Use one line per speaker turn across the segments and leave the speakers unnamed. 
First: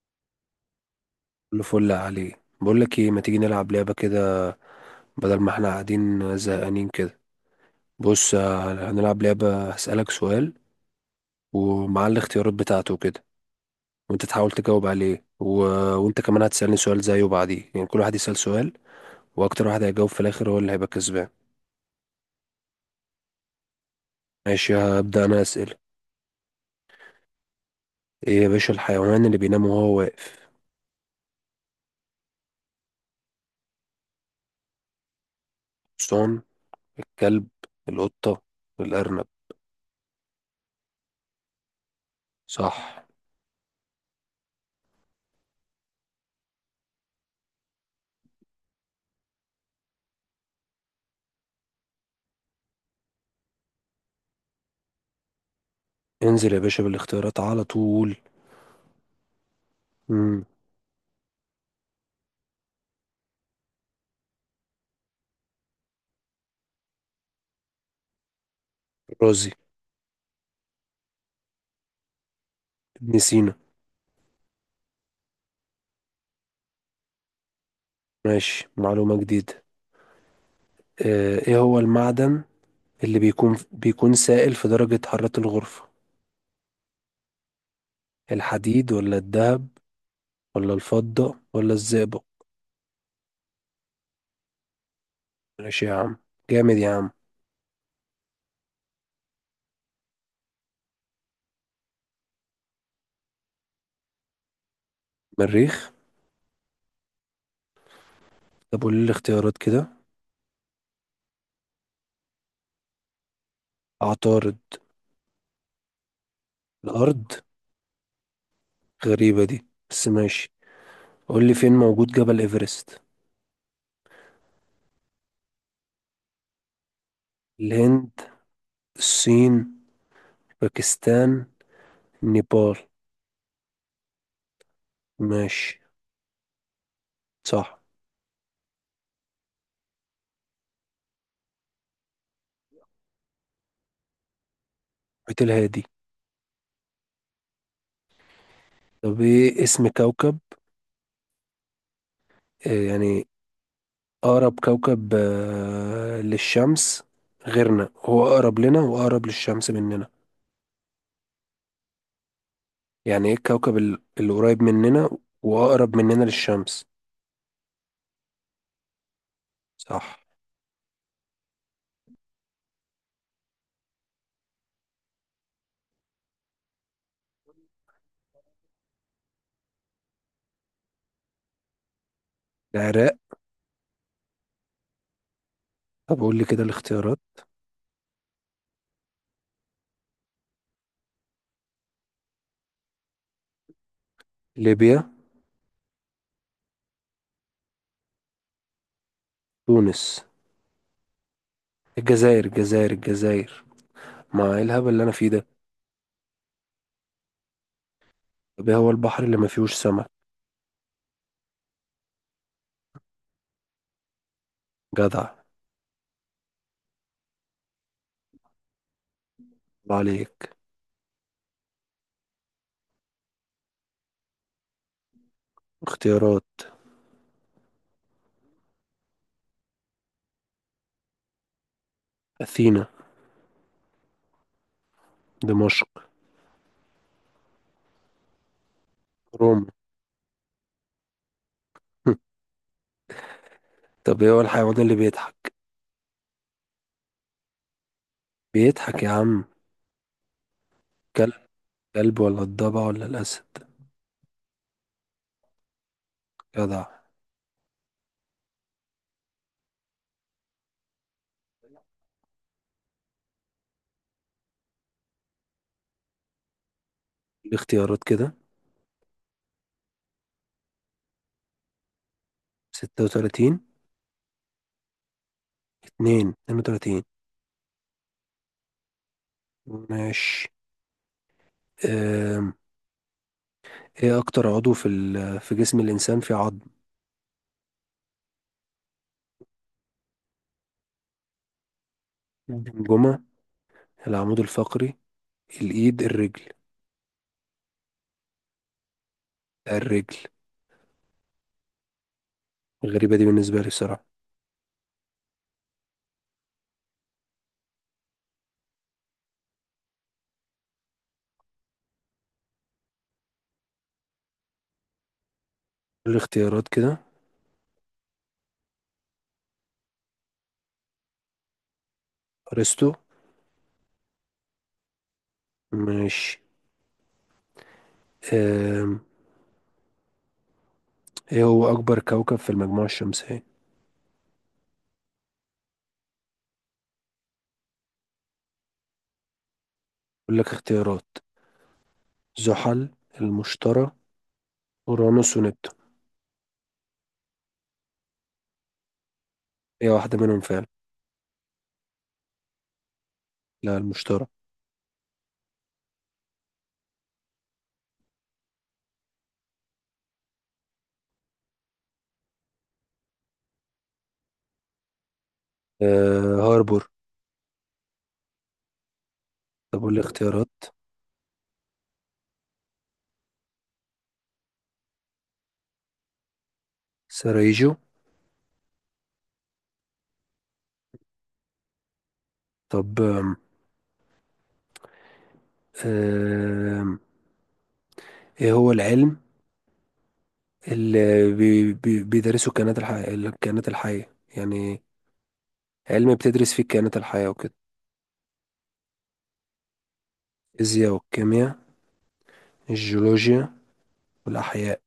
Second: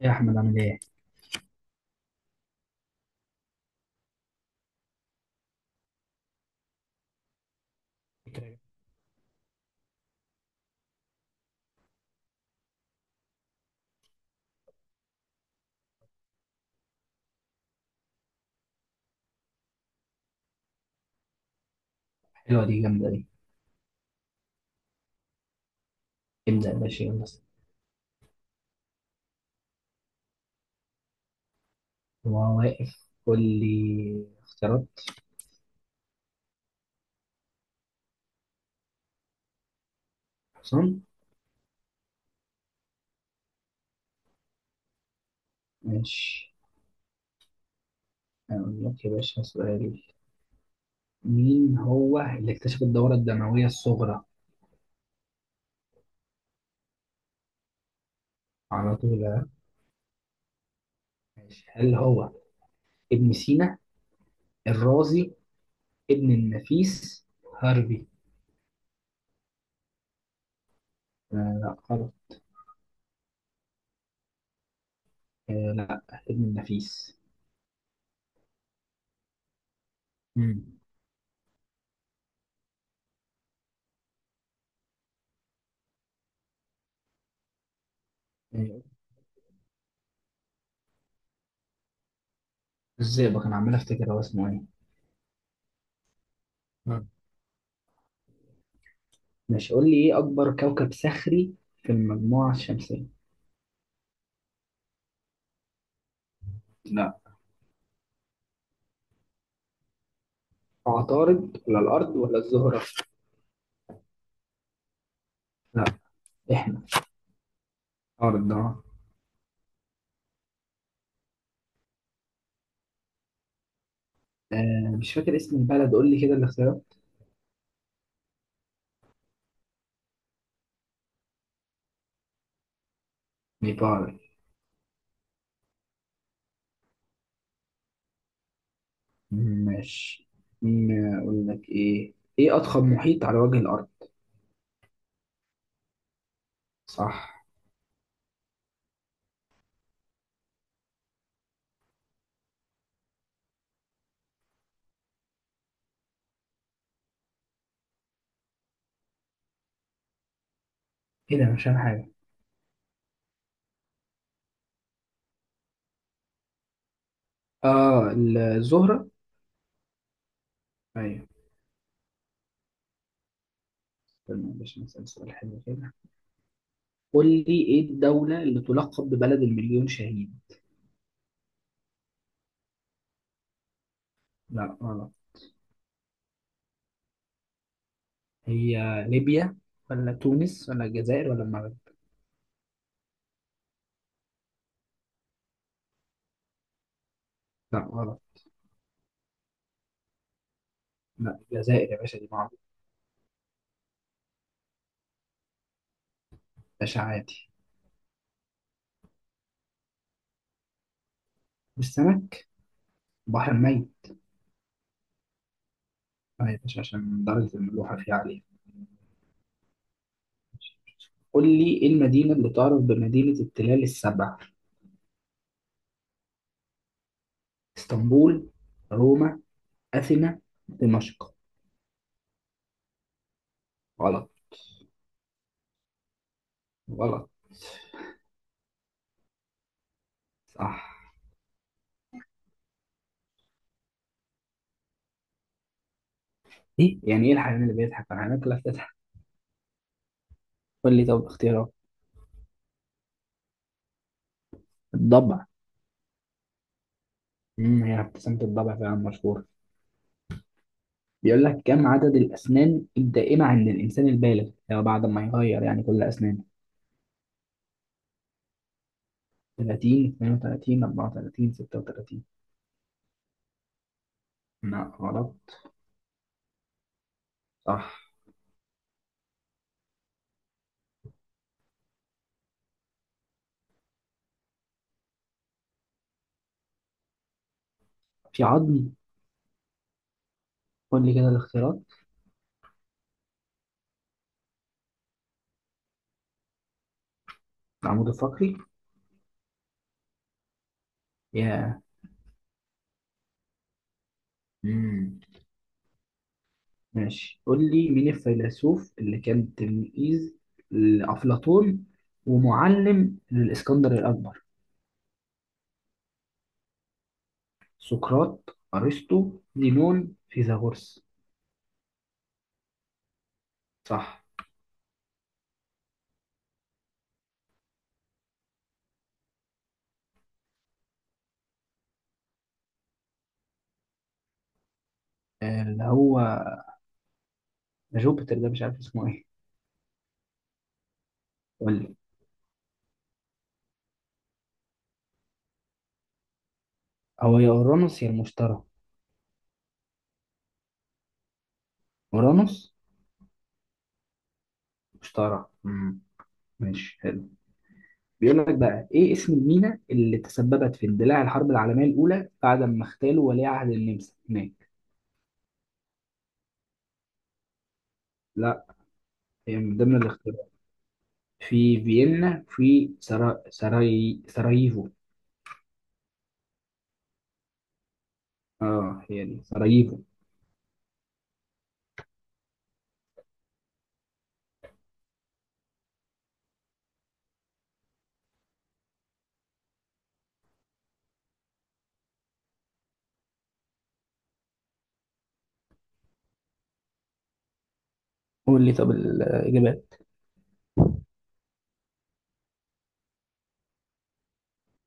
يا احمد، عامل ايه؟
كله فل عليه. بقول لك ايه، ما تيجي نلعب لعبه كده، بدل ما احنا قاعدين زهقانين كده؟ بص،
فكرة.
هنلعب لعبه، هسألك سؤال، ومع الاختيارات بتاعته كده، وانت تحاول تجاوب عليه. وانت كمان هتسألني سؤال زيه بعديه، يعني كل واحد يسأل سؤال، واكتر واحد هيجاوب في الاخر هو اللي هيبقى كسبان.
حلوه دي، جامده دي.
ماشي، هبدأ انا أسئلة.
ابدا يا باشا، يلا.
ايه يا باشا الحيوان اللي بينام وهو واقف؟
وانا واقف، قول لي اختيارات.
الحصان، الكلب، القطه، الارنب.
حسام.
صح.
ماشي. اقول لك يا باشا سؤال. مين هو اللي اكتشف الدوره الدمويه الصغرى؟
انزل يا باشا بالاختيارات على طول.
على طول، ها؟
امم.
ماشي، هل هو ابن سينا، الرازي، ابن النفيس، هارفي؟
رازي.
آه. لا غلط.
ابن سينا.
آه، لا. ابن النفيس.
ماشي، معلومة جديدة.
امم.
ايه هو المعدن اللي بيكون سائل في درجة حرارة الغرفة،
آه،
الحديد ولا الذهب ولا الفضة ولا الزئبق؟
الزئبق، انا عمال افتكر هو اسمه ايه.
ماشي يا عم، جامد يا
مم.
عم.
ماشي، قول لي ايه اكبر كوكب صخري في المجموعه الشمسيه؟
مريخ.
لا.
طب قول لي الاختيارات كده.
عطارد ولا الأرض ولا الزهرة؟
عطارد.
لا. إحنا.
الأرض.
عطارد ده.
غريبة دي، بس ماشي. قول لي فين موجود جبل إيفرست؟
آه، مش فاكر اسم البلد، قول لي كده الاختيارات.
الهند، الصين، باكستان، نيبال.
نيبال.
ماشي، صح.
ماشي. أقول لك إيه، إيه أضخم محيط على وجه الأرض؟
محيط الهادي.
صح.
طب ايه اسم كوكب، يعني أقرب كوكب للشمس غيرنا، هو أقرب لنا وأقرب للشمس مننا؟
إيه ده؟ مش فاهم حاجة.
يعني إيه الكوكب اللي قريب مننا وأقرب مننا للشمس.
آه، الزهرة.
صح.
أيوه. استنى باش نسأل سؤال حلو كده. قول لي إيه الدولة اللي تلقب ببلد المليون شهيد؟
العراق.
لا غلط.
طب قول لي كده الاختيارات.
هي ليبيا ولا تونس ولا الجزائر ولا المغرب؟
ليبيا.
لا غلط.
تونس.
لا، الجزائر يا باشا، دي
الجزائر
معروفة.
الجزائر الجزائر! مع إيه الهبل اللي أنا فيه ده!
باشا عادي.
طب إيه هو البحر اللي ما فيهوش سمك؟
والسمك، بحر ميت.
جدع.
آه يا باشا، عشان درجة الملوحة فيها عالية.
الله عليك.
قول لي إيه المدينة اللي تعرف بمدينة التلال السبع؟
اختيارات.
اسطنبول، روما، أثينا، دمشق.
أثينا.
غلط.
دمشق.
غلط.
روما.
صح.
طب إيه هو الحيوان اللي بيضحك؟
إيه يعني إيه الحيوان اللي بيضحك؟ الحيوانات كلها بتضحك.
بيضحك يا عم.
قول لي طب
كلب.
اختيارات.
كلب ولا الضبع ولا الأسد؟
الضبع.
جدع.
امم، هي ابتسامة الضبع فعلا مشهورة. بيقول لك كم عدد الأسنان الدائمة عند الإنسان البالغ، يعني بعد ما يغير يعني كل أسنانه؟
الاختيارات كده.
30، 32، 34، 36.
36.
لا غلط.
اتنين وتلاتين.
صح.
ماشي. أم. ايه اكتر عضو في في جسم الانسان في عظم؟
في عظم. قول لي كده الاختيارات.
الجمجمة. العمود الفقري. الايد، الرجل.
العمود الفقري.
الرجل.
يا.
غريبة دي بالنسبة لي بصراحة.
امم. ماشي، قول لي مين الفيلسوف اللي كان تلميذ لأفلاطون ومعلم للإسكندر الأكبر؟
الاختيارات كده.
سقراط، أرسطو، زينون، فيثاغورس.
ارسطو.
صح.
ماشي. أم. ايه هو اكبر كوكب في المجموعة الشمسية؟
اللي هو جوبيتر، ده مش عارف اسمه ايه.
اقول لك اختيارات.
قول لي.
زحل. المشتري. اورانوس ونبتون.
هو يا أورانوس يا المشتري.
ايه واحدة منهم فعلا.
أورانوس.
لا، المشتري.
مشتري. امم. ماشي، حلو. بيقول لك بقى ايه اسم المينا اللي تسببت في اندلاع الحرب العالمية الأولى بعد ما اغتالوا ولي عهد النمسا هناك؟
أه، هاربور.
هي من
طب
ضمن
والاختيارات.
الاختيارات. في فيينا، في سراييفو.
سرايجو.
اه، هي دي سراييفو.
طب آم، آم، ايه هو العلم اللي بي بي بيدرسه الكائنات الحية يعني، علم بتدرس فيه الكائنات الحية وكده؟
قول لي طب الإجابات.
الفيزياء والكيمياء. الجيولوجيا. والأحياء.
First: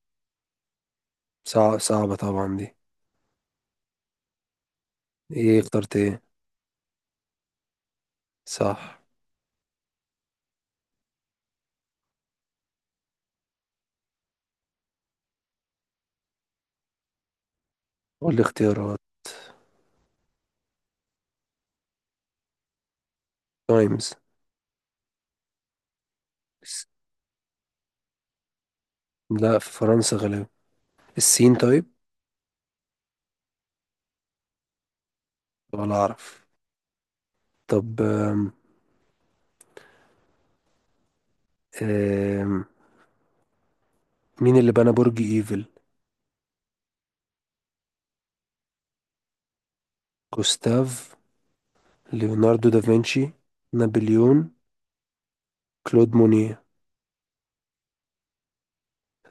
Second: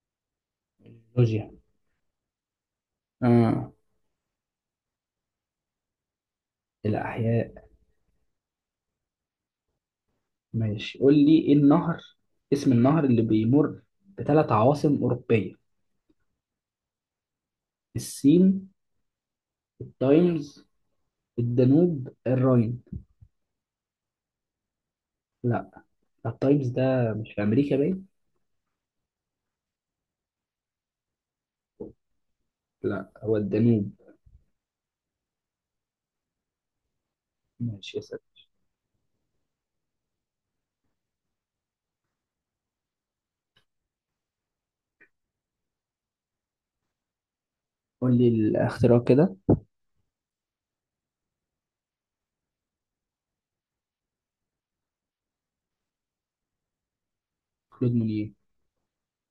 جورجيا.
صعبة طبعا دي.
اه.
ايه اخترت ايه؟
الأحياء.
صح.
ماشي، قول لي ايه النهر، اسم النهر اللي بيمر بثلاث عواصم أوروبية؟
قول لي
السين،
اختيارات.
التايمز، الدانوب، الراين.
تايمز.
لا. التايمز ده مش في أمريكا باين؟
لا، في فرنسا غالبا. الصين طيب.
لا، هو الدانوب.
ولا أعرف.
ماشي
طب
يا
آم،
سيدي.
آم، مين اللي بنى برج ايفل؟
قول لي الاختراع كده.
جوستاف. ليوناردو دافنشي. نابليون. كلود مونيه.
كلود مونيه.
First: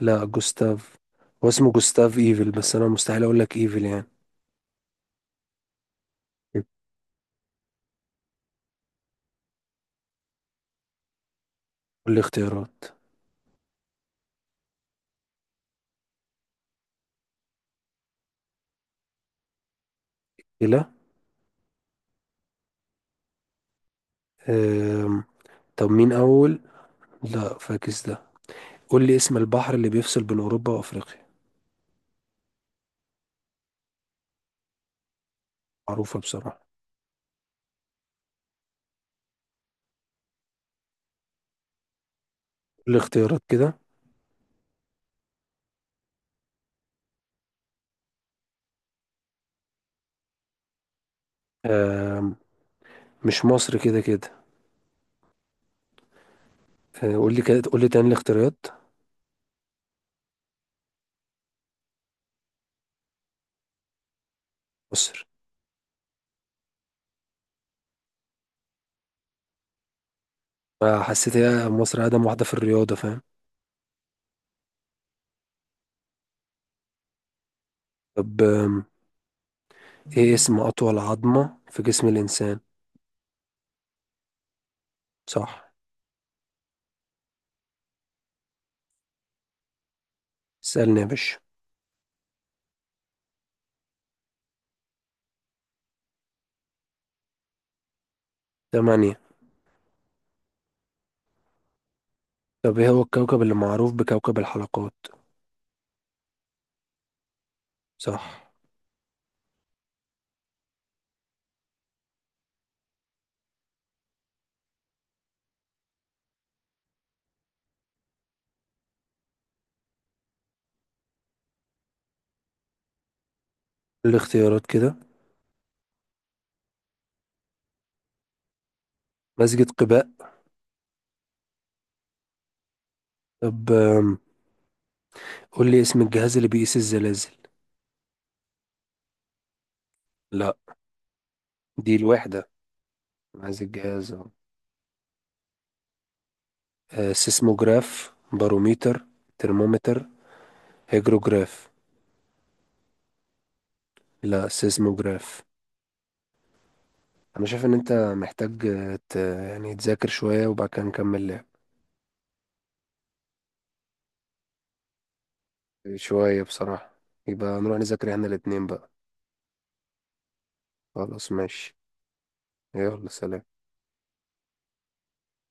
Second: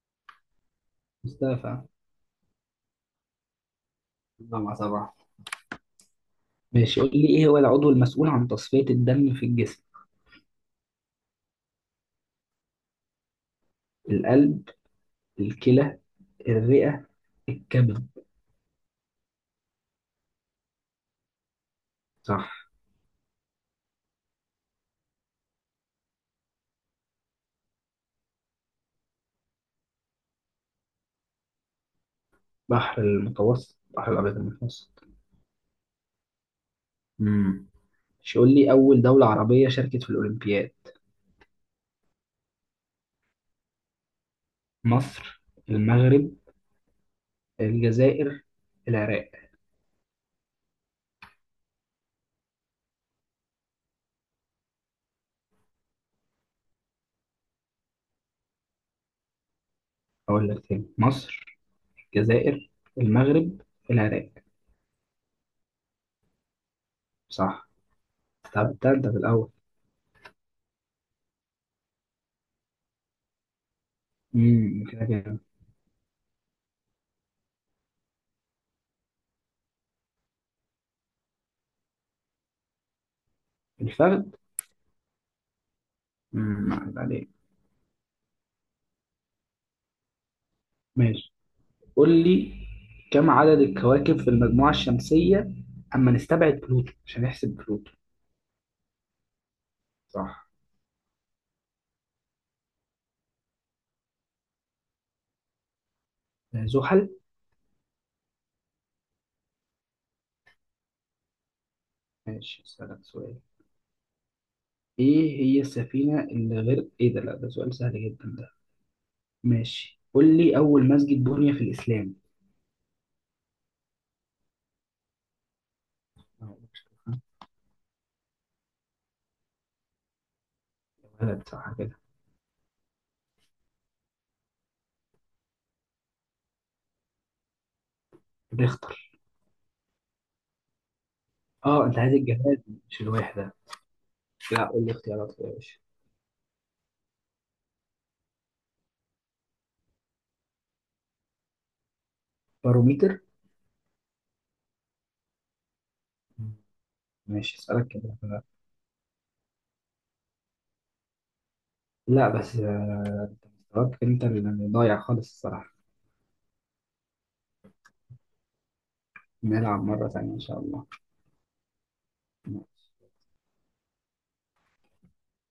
لا، جوستاف. هو اسمه
مستعفى.
جوستاف ايفل، بس انا مستحيل اقول لك ايفل يعني.
الله، مع صباح. ماشي، قول لي ايه هو العضو المسؤول عن تصفية الدم في الجسم؟
قول لي اختيارات.
القلب، الكلى، الرئة، الكبد.
لا.
صح.
أم... طب مين اول. لا، فاكس ده. قول لي اسم البحر اللي بيفصل بين اوروبا وافريقيا.
بحر المتوسط، بحر الأبيض المتوسط.
معروفه بصراحه.
امم. ماشي، قول لي أول دولة عربية شاركت في الأولمبياد؟
قول لي اختيارات كده.
مصر، المغرب، الجزائر، العراق.
أم... مش مصر كده كده؟ قول لي كده، قول لي تاني الاختيارات.
أقول لك تاني: مصر، الجزائر، المغرب، العراق.
مصر.
صح. طب ده أنت في الأول.
أه، حسيت هي مصر اقدم واحده في الرياضه، فاهم؟
امم، كده كده.
طب ايه اسم اطول عظمه في جسم الانسان؟
الفخذ.
صح.
امم، عليك.
سألني يا
ماشي،
باشا.
قول لي كم عدد الكواكب في المجموعة الشمسية؟ أما نستبعد بلوتو، عشان نحسب بلوتو.
8.
صح.
طب ايه هو الكوكب اللي معروف بكوكب الحلقات؟
آه، زحل.
صح.
ماشي، أسألك سؤال. إيه هي السفينة اللي غير إيه ده؟ لا، ده سؤال سهل جدا ده. ماشي، قول لي أول مسجد بني في الإسلام؟
الاختيارات كده.
آه.
مسجد قباء.
ولد، صح كده.
طب قول لي اسم الجهاز اللي بيقيس الزلازل.
بيختار.
لا.
اه،
دي
انت عايز
الوحدة.
الجماد. مش
أنا
الوحدة.
عايز الجهاز أهو.
لا، قول لي اختيارات يا باشا.
سيسموجراف. باروميتر. ترمومتر. هيجروجراف.
باروميتر.
لا، سيسموجراف. انا
ماشي،
شايف ان
اسألك
انت
كده.
محتاج يعني تذاكر شوية وبعد كده نكمل لعب.
لا بس مستواك انت اللي ضايع خالص، الصراحة.
شوية بصراحة. يبقى نروح نذاكر احنا الاتنين بقى.
نلعب مرة تانية ان شاء الله.
خلاص، ماشي. يلا،
ماشي.
سلام.